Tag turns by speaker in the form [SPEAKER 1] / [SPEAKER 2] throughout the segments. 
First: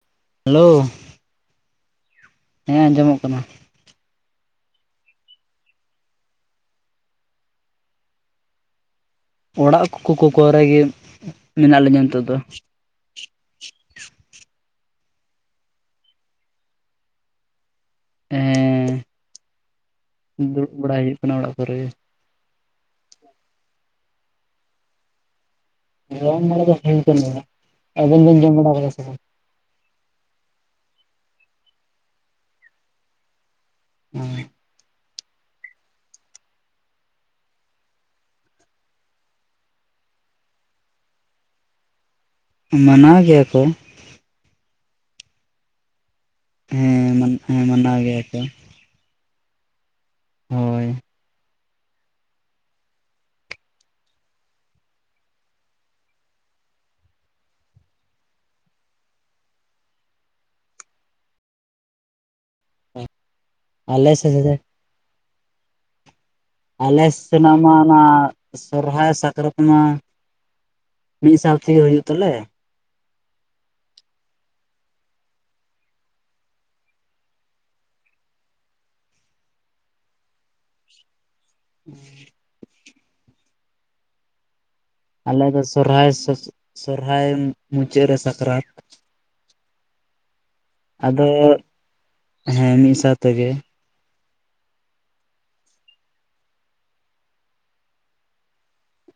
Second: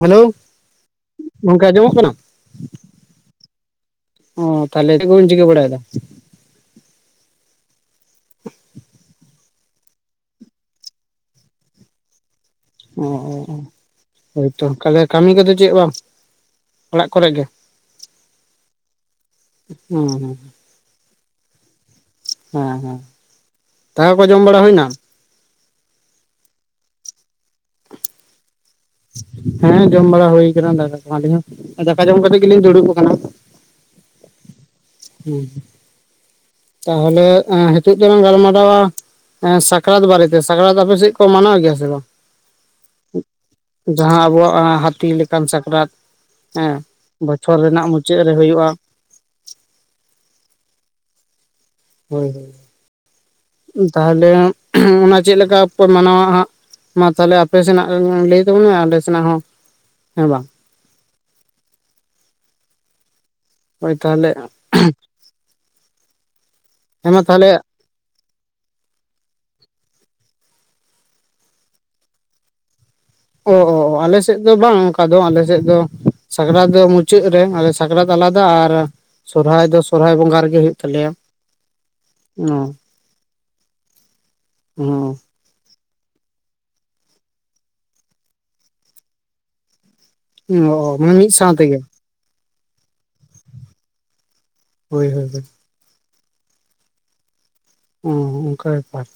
[SPEAKER 1] Hello
[SPEAKER 2] hello
[SPEAKER 1] ᱜᱚᱝᱠᱮ ᱟᱸᱡᱚᱢᱚᱜ ᱠᱟᱱᱟ?
[SPEAKER 2] ᱦᱮᱸ ᱟᱸᱡᱚᱢᱚᱜ ᱠᱟᱱᱟ᱾
[SPEAKER 1] ᱚ ᱛᱟᱦᱚᱞᱮ ᱪᱮᱫ ᱠᱚᱵᱤᱱ ᱵᱟᱲᱟᱭ ᱫᱟ?
[SPEAKER 2] ᱚᱲᱟᱜ ᱠᱚᱠᱚ ᱠᱚᱨᱮᱜ ᱜᱮ ᱢᱮᱱᱟᱜ ᱞᱤᱧᱟᱹ ᱱᱤᱛᱚᱜ ᱫᱚ᱾
[SPEAKER 1] ᱚ ᱚ ᱚ ᱦᱳᱭ ᱛᱚ ᱠᱟᱹᱢᱤ ᱠᱚᱫᱚ ᱪᱮᱫ ᱵᱟᱝ, ᱚᱲᱟᱜ ᱠᱚᱨᱮ ᱜᱮ
[SPEAKER 2] ᱦᱮᱸ
[SPEAKER 1] ᱦᱩᱸ ᱦᱩᱸ,
[SPEAKER 2] ᱵᱟᱲᱟᱭ ᱦᱩᱭᱩᱜ ᱠᱟᱱᱟ ᱚᱲᱟᱜ ᱠᱚᱨᱮ ᱜᱮ,
[SPEAKER 1] ᱦᱮᱸ ᱦᱮᱸ ᱫᱟᱠᱟ ᱠᱚ ᱡᱚᱢ ᱵᱟᱲᱟ ᱦᱩᱭᱮᱱᱟ?
[SPEAKER 2] ᱡᱚᱢ ᱵᱟᱲᱟ ᱫᱚ ᱦᱩᱭ ᱠᱟᱱᱟ ᱜᱮᱭᱟ᱾ ᱟᱵᱮᱱ ᱵᱮᱱ ᱡᱚᱢ ᱵᱟᱲᱟ ᱠᱮᱫᱟ ᱥᱮ ᱵᱟᱝ?
[SPEAKER 1] ᱦᱮᱸ ᱡᱚᱢ ᱵᱟᱲᱟ ᱦᱩᱭ ᱠᱟᱱᱟ ᱫᱟᱠᱟ ᱠᱚ ᱟᱹᱞᱤᱧ ᱦᱚᱸ ᱫᱟᱠᱟ ᱡᱚᱢ ᱠᱟᱛᱮ ᱜᱮᱞᱤᱧ ᱫᱩᱲᱩᱵ ᱠᱟᱱᱟ᱾
[SPEAKER 2] ᱦᱚᱸ
[SPEAKER 1] ᱦᱚ ᱛᱟᱦᱚᱞᱮ ᱦᱤᱛᱚᱜ ᱫᱚᱞᱟᱝ ᱜᱟᱞᱢᱟᱨᱟᱣᱟ, ᱦᱮᱸ ᱥᱟᱠᱨᱟᱛ ᱵᱟᱨᱮᱛᱮ ᱥᱟᱠᱨᱟᱛ ᱟᱯᱮ ᱥᱮᱫ ᱠᱚ ᱢᱟᱱᱟᱣ ᱜᱮᱭᱟ ᱥᱮ ᱵᱟᱝ?
[SPEAKER 2] ᱢᱟᱱᱟᱣ ᱜᱮᱭᱟ ᱠᱚ᱾
[SPEAKER 1] ᱡᱟᱦᱟᱸ ᱟᱵᱚᱣᱟᱜ ᱦᱟᱹᱛᱤ ᱞᱮᱠᱟᱱ ᱥᱟᱠᱨᱟᱛ, ᱦᱮᱸ ᱵᱚᱪᱷᱚᱨ
[SPEAKER 2] ᱦᱮᱸ
[SPEAKER 1] ᱨᱮᱱᱟᱜ
[SPEAKER 2] ᱢᱟᱱᱟᱣ
[SPEAKER 1] ᱢᱩᱪᱟᱹᱫ
[SPEAKER 2] ᱜᱮᱭᱟ
[SPEAKER 1] ᱨᱮ
[SPEAKER 2] ᱠᱚ
[SPEAKER 1] ᱦᱩᱭᱩᱜᱼᱟ᱾
[SPEAKER 2] ᱦᱳᱭ
[SPEAKER 1] ᱦᱳᱭ ᱦᱳᱭ ᱛᱟᱦᱚᱞᱮ ᱚᱱᱟ ᱪᱮᱫ ᱞᱮᱠᱟ ᱯᱮ ᱢᱟᱱᱟᱣᱟ ᱦᱟᱸᱜ ᱢᱟ ᱛᱟᱦᱞᱮ ᱟᱯᱮ ᱥᱮᱱᱟᱜ ᱞᱟᱹᱭ ᱛᱟᱵᱚᱱ ᱢᱮ ᱟᱞᱮ ᱥᱮᱱᱟᱜ ᱦᱚᱸ ᱦᱮᱸ ᱵᱟᱝᱼᱼ ᱦᱳᱭ
[SPEAKER 2] ᱟᱞᱮ
[SPEAKER 1] ᱛᱟᱦᱚᱞᱮ
[SPEAKER 2] [unintelligible] ᱟᱞᱮ
[SPEAKER 1] ᱦᱮᱸ ᱢᱟ
[SPEAKER 2] ᱥᱮᱱᱟᱜ
[SPEAKER 1] ᱛᱟᱦᱚᱞᱮ
[SPEAKER 2] ᱢᱟᱼᱼ ᱚᱱᱟ ᱥᱚᱨᱦᱟᱭ ᱥᱟᱠᱨᱟᱛ ᱢᱟ ᱢᱤᱫ ᱥᱟᱶ ᱛᱮ ᱜᱮ ᱦᱩᱭᱩᱜ ᱛᱟᱞᱮᱼᱼ
[SPEAKER 1] ᱚ ᱟᱞᱮ ᱥᱮᱫ ᱫᱚ ᱵᱟᱝ ᱚᱱᱠᱟ ᱫᱚ ᱟᱞᱮ ᱥᱮᱫ ᱫᱚᱼᱼ ᱥᱟᱠᱨᱟᱛ ᱫᱚ ᱢᱩᱪᱟᱹᱫ ᱨᱮ ᱟᱞᱮ ᱥᱟᱠᱨᱟᱛ ᱟᱞᱟᱫᱟ ᱟᱨᱼᱼ ᱥᱚᱨᱦᱟᱭ ᱫᱚ ᱥᱚᱨᱦᱟᱭ ᱵᱚᱸᱜᱟ ᱨᱮ ᱜᱮ ᱦᱳᱭᱳᱜ ᱛᱟᱞᱮᱭᱟ
[SPEAKER 2] [inaudible]
[SPEAKER 1] [unintelligible]
[SPEAKER 2] ᱟᱞᱮ ᱫᱚ ᱥᱚᱨᱦᱟᱭ ᱥᱚᱨᱦᱟᱭ ᱢᱩᱪᱟᱹᱫ ᱨᱮ ᱥᱟᱠᱨᱟᱛ
[SPEAKER 1] ᱚ ᱢᱟᱱᱮ
[SPEAKER 2] ᱟᱫᱚ
[SPEAKER 1] ᱢᱤᱫ ᱥᱟᱶ ᱛᱮ ᱜᱮᱼᱼ
[SPEAKER 2] ᱦᱮᱸ ᱢᱤᱫ ᱥᱟᱶ ᱛᱮ ᱜᱮᱼᱼ
[SPEAKER 1] ᱦᱳᱭ ᱦᱳᱭ ᱦᱳᱭ ᱚ ᱚᱱᱠᱟ ᱵᱮᱯᱟᱨᱼᱼ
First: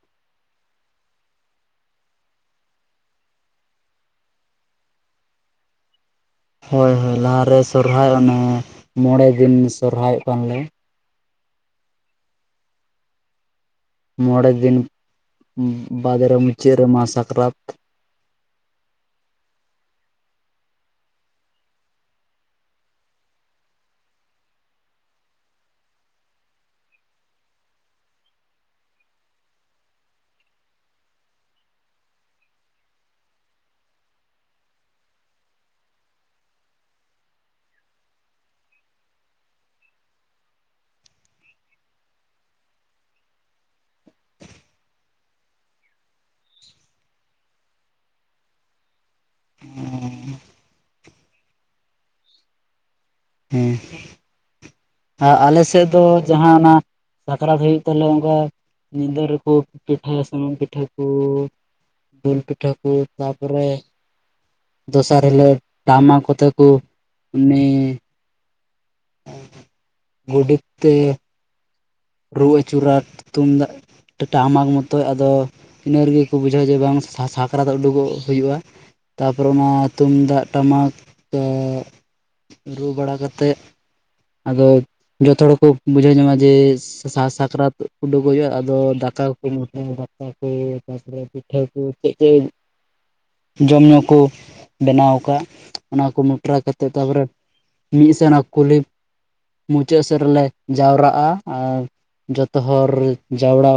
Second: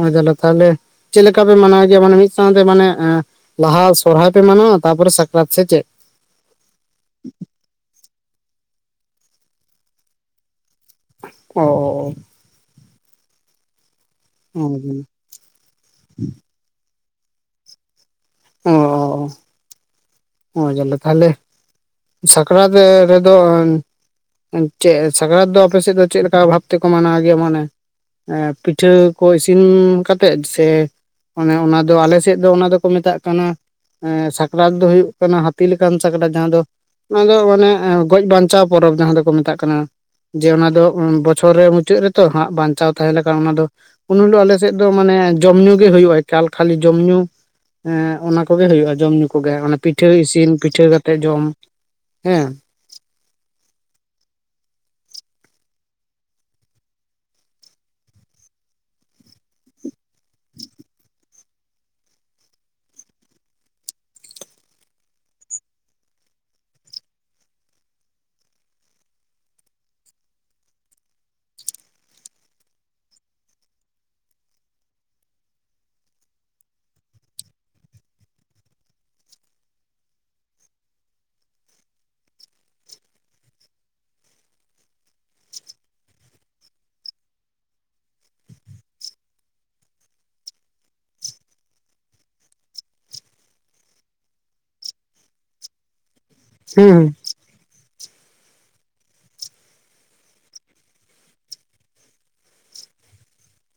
[SPEAKER 1] ᱚ ᱡᱟᱞᱟ ᱛᱟᱦᱚᱞᱮᱼᱼ ᱪᱮᱫ ᱞᱮᱠᱟ ᱯᱮ ᱢᱟᱱᱟᱣ-ᱭᱟ ᱡᱮᱢᱚᱱ ᱢᱤᱫ ᱥᱟᱶ ᱛᱮ ᱢᱟᱱᱮ ᱮ ᱞᱟᱦᱟ ᱥᱚᱨᱦᱟᱭ ᱯᱮ ᱢᱟᱱᱟᱣᱟ ᱛᱟᱯᱚᱨᱮ ᱥᱟᱠᱨᱟᱛ ᱥᱮ ᱪᱮᱫ?
[SPEAKER 2] ᱦᱳᱭ ᱦᱳᱭ ᱞᱟᱦᱟ ᱨᱮ ᱥᱚᱨᱦᱟᱭ ᱚᱱᱮ ᱢᱚᱬᱮ ᱫᱤᱱ ᱥᱚᱨᱦᱟᱭᱚᱜ ᱠᱟᱱᱞᱮᱼᱼ
[SPEAKER 1] ᱚ ᱚ ᱚ
[SPEAKER 2] ᱢᱚᱬᱮ
[SPEAKER 1] ᱚ
[SPEAKER 2] ᱫᱤᱱ ᱵᱟᱫ ᱨᱮ ᱢᱩᱪᱟᱹᱫ ᱨᱮ ᱢᱟ ᱥᱟᱠᱨᱟᱛᱼᱼ
[SPEAKER 1] ᱚ ᱚ ᱡᱟᱞᱟ ᱛᱟᱦᱚᱞᱮᱼᱼ ᱥᱟᱠᱨᱟᱛ ᱨᱮ ᱨᱮ ᱫᱚᱼᱼ ᱪᱮᱫ ᱥᱟᱠᱨᱟᱛ ᱫᱚ ᱟᱯᱮ ᱥᱮᱫ ᱫᱚ ᱪᱮᱫ ᱞᱮᱠᱟ ᱵᱷᱟᱵ ᱛᱮ ᱠᱚ ᱢᱟᱱᱟᱣ ᱜᱮᱭᱟ ᱢᱟᱱᱮ ᱮᱸ ᱯᱤᱴᱷᱟᱹ ᱠᱚ ᱤᱥᱤᱱ ᱠᱟᱛᱮᱫ ᱥᱮ ᱚᱱᱮ ᱚᱱᱟ ᱫᱚ ᱟᱞᱮ ᱥᱮᱫ ᱫᱚ ᱚᱱᱟ ᱫᱚ ᱠᱚ ᱢᱮᱛᱟᱜ ᱠᱟᱱᱟ ᱮᱸ ᱥᱟᱠᱨᱟᱛ ᱫᱚ ᱦᱩᱭᱩᱜ ᱠᱟᱱᱟ ᱦᱟᱹᱛᱤ ᱞᱮᱠᱟᱱ ᱥᱟᱠᱨᱟᱛ ᱡᱟᱦᱟᱸ ᱫᱚᱼᱼ ᱚᱱᱟ ᱫᱚ ᱢᱟᱱᱮ ᱜᱚᱡ ᱵᱟᱧᱪᱟᱣ ᱯᱚᱨᱚᱵᱽ ᱡᱟᱦᱟᱸ ᱫᱚ ᱠᱚ ᱢᱮᱛᱟᱜ ᱠᱟᱱᱟ᱾ ᱡᱮ ᱚᱱᱟ ᱫᱚ ᱵᱚᱪᱷᱚᱨ ᱨᱮ ᱢᱩᱪᱟᱹᱫ ᱨᱮᱛᱚ ᱦᱟᱸᱜ ᱵᱟᱧᱪᱟᱣ ᱛᱟᱦᱮᱸ ᱞᱮᱠᱷᱟ ᱚᱱᱟ ᱫᱚᱼᱼ ᱩᱱ ᱦᱤᱞᱳᱜ ᱟᱞᱮ ᱥᱮᱫ ᱫᱚ ᱢᱟᱱᱮ ᱡᱚᱢ ᱧᱩ ᱜᱮ ᱦᱩᱭᱩᱜᱼᱟ ᱮᱠᱟᱞ ᱠᱷᱟᱹᱞᱤ ᱡᱚᱢ ᱧᱩᱼᱼ ᱮᱸ ᱚᱱᱟ ᱠᱚ ᱜᱮ ᱦᱩᱭᱩᱜᱼᱟ ᱡᱚᱢ ᱧᱩ ᱠᱚ ᱜᱮ ᱚᱱᱟ ᱯᱤᱴᱷᱟᱹ ᱤᱥᱤᱱ ᱯᱤᱴᱷᱟᱹ ᱠᱟᱛᱮᱜ ᱡᱚᱢ ᱦᱮᱸᱼᱼ
[SPEAKER 2] ᱦᱮᱸ ᱟ ᱟᱞᱮ ᱥᱮᱫ ᱫᱚ ᱡᱟᱦᱟᱸ ᱚᱱᱟ ᱥᱟᱠᱨᱟᱛ ᱦᱩᱭᱩᱜ ᱛᱟᱞᱮ ᱚᱱᱠᱟᱼᱼ ᱧᱤᱫᱟᱹ ᱨᱮ ᱠᱚ ᱯᱤᱴᱷᱟᱹᱭᱟ ᱥᱩᱱᱩᱢ ᱯᱤᱴᱷᱟᱹ ᱠᱚᱼᱼ ᱫᱩᱞ ᱯᱤᱴᱷᱟᱹᱠᱩ ᱛᱟᱯᱚ ᱨᱮᱼᱼ ᱫᱚᱥᱟᱨ ᱦᱤᱞᱳᱜ ᱴᱟᱢᱟᱠ ᱠᱚ ᱛᱮ ᱠᱚ ᱩᱱᱤᱼᱼ ᱜᱚᱰᱮᱛ ᱛᱮ ᱨᱩ ᱟᱹᱪᱩᱨᱟ ᱛᱩᱢᱫᱟᱜ ᱴᱟᱢᱟᱠ ᱢᱚᱛᱳ ᱟᱫᱚ ᱤᱱᱟᱹ ᱨᱮ ᱜᱮ ᱠᱚ ᱵᱩᱡᱷᱟᱹᱣᱟ ᱡᱮ ᱵᱟᱝ ᱥᱟᱠᱨᱟᱛ ᱩᱰᱩᱜᱚᱜ ᱦᱩᱭᱩᱜᱼᱟ ᱛᱟᱯᱚᱨᱮ ᱚᱱᱟ ᱛᱩᱢᱫᱟᱜ ᱴᱟᱢᱟᱠ ᱠᱚᱼᱼ ᱨᱩ ᱵᱟᱲᱟ ᱠᱟᱛᱮᱫ ᱟᱫᱚ ᱡᱷᱚᱛᱚ ᱦᱚᱲ ᱠᱚ ᱵᱩᱡᱷᱟᱹᱣ ᱧᱟᱢᱟ ᱡᱮ, ᱥᱟᱨ ᱥᱟᱠᱨᱟᱛ ᱩᱰᱩᱠᱚᱜ ᱦᱩᱭᱩᱜᱼᱟ ᱟᱫᱚ ᱫᱟᱠᱟ ᱠᱚ ᱠᱚ [inaudible] ᱫᱟᱠᱟ ᱠᱚ ᱛᱟᱯᱚᱨᱮᱼᱼ ᱯᱤᱴᱷᱟᱹ ᱠᱚ ᱪᱮᱫ ᱪᱮᱫ? ᱡᱚᱢ ᱧᱩ ᱠᱚ ᱵᱮᱱᱟᱣ ᱠᱟᱫ-ᱟ ᱚᱱᱟ ᱠᱚ ᱢᱚᱴᱨᱟ ᱠᱟᱛᱮ
[SPEAKER 1] ᱦᱩᱸ
[SPEAKER 2] ᱛᱟᱯᱚᱨᱮᱼᱼ ᱢᱤᱫ ᱥᱮᱱᱟᱜ ᱠᱩᱞᱤ ᱢᱩᱪᱟᱹᱫ ᱥᱮᱫ ᱨᱮ ᱞᱮ ᱡᱟᱣᱨᱟᱜᱼᱟ ᱟᱨ ᱡᱷᱚᱛᱚ ᱦᱚᱨ ᱡᱟᱣᱨᱟᱼᱼ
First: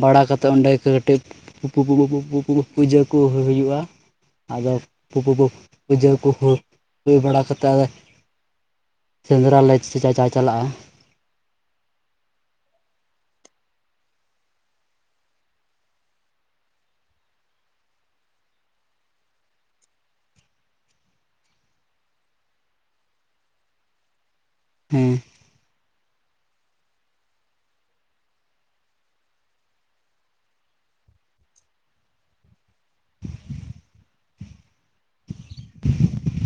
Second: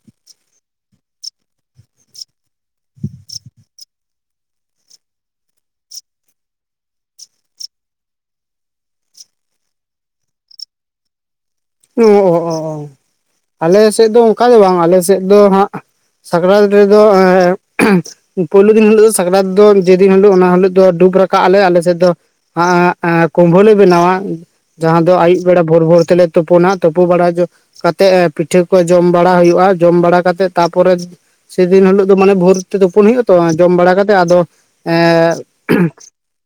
[SPEAKER 2] ᱵᱟᱲᱟ ᱠᱟᱛᱮᱫ ᱚᱸᱰᱮ ᱠᱟᱹᱴᱤᱡ ᱯᱩᱻ ᱯᱩᱡᱟᱹ ᱠᱚ ᱦᱩᱭᱩᱜᱼᱟ ᱟᱫᱚ ᱯᱩᱻ ᱯᱩᱡᱟᱹ ᱠᱚ ᱦᱩᱭ ᱵᱟᱲᱟ ᱠᱟᱛᱮᱫᱼᱼ ᱥᱮᱸᱫᱽᱨᱟ ᱞᱮ ᱪᱟᱪᱟ ᱪᱟᱞᱟᱜᱼᱟ
[SPEAKER 1] ᱚ ᱚ ᱚ ᱚ ᱟᱞᱮ ᱥᱮᱫ ᱫᱚ ᱚᱱᱠᱟ ᱫᱚ ᱵᱟᱝ ᱟᱞᱮ ᱥᱮᱫ ᱫᱚ ᱦᱟᱸᱜᱼᱼ ᱥᱟᱠᱨᱟᱛ ᱨᱮ ᱫᱚᱼᱼ ᱯᱳᱭᱞᱩ ᱫᱤᱱ ᱦᱤᱞᱳᱜ ᱫᱚ ᱥᱟᱠᱨᱟᱛ ᱫᱚ ᱡᱮᱫᱤᱱ ᱦᱤᱞᱳᱜ ᱚᱱᱟ ᱦᱤᱞᱳᱜ ᱫᱚ ᱰᱩᱵ ᱨᱟᱠᱟᱵ ᱟᱞᱮ ᱟᱞᱮ ᱥᱮᱫ ᱫᱚ᱾ ᱦᱟᱸ ᱮ ᱠᱩᱢᱵᱟᱹ ᱞᱮ ᱵᱮᱱᱟᱣᱟ ᱡᱟᱦᱟᱸ ᱫᱚ
[SPEAKER 2] ᱦᱮᱸ
[SPEAKER 1] ᱟᱹᱭᱩᱵ ᱵᱮᱲᱟ ᱵᱷᱳᱨ ᱵᱷᱳᱨ ᱛᱮᱞᱮ ᱛᱩᱯᱩᱱᱟ ᱛᱩᱯᱩ ᱵᱟᱲᱟ ᱠᱟᱛᱮᱫ ᱯᱤᱴᱷᱟᱹ ᱠᱚ ᱡᱚᱢ ᱵᱟᱲᱟ ᱦᱩᱭᱩᱜᱼᱟ, ᱡᱚᱢ ᱵᱟᱲᱟ ᱠᱟᱛᱮᱜ ᱛᱟᱨᱯᱚᱨᱮ ᱥᱮᱫᱤᱱ ᱦᱤᱞᱳᱜ ᱫᱚ ᱢᱟᱱᱮ ᱵᱷᱳᱨ ᱛᱮ ᱛᱩᱯᱩᱱ ᱦᱩᱭᱩᱜᱼᱟ ᱛᱚ ᱡᱚᱢ ᱵᱟᱲᱟ ᱠᱟᱛᱮᱜ ᱟᱫᱚ ᱮᱻ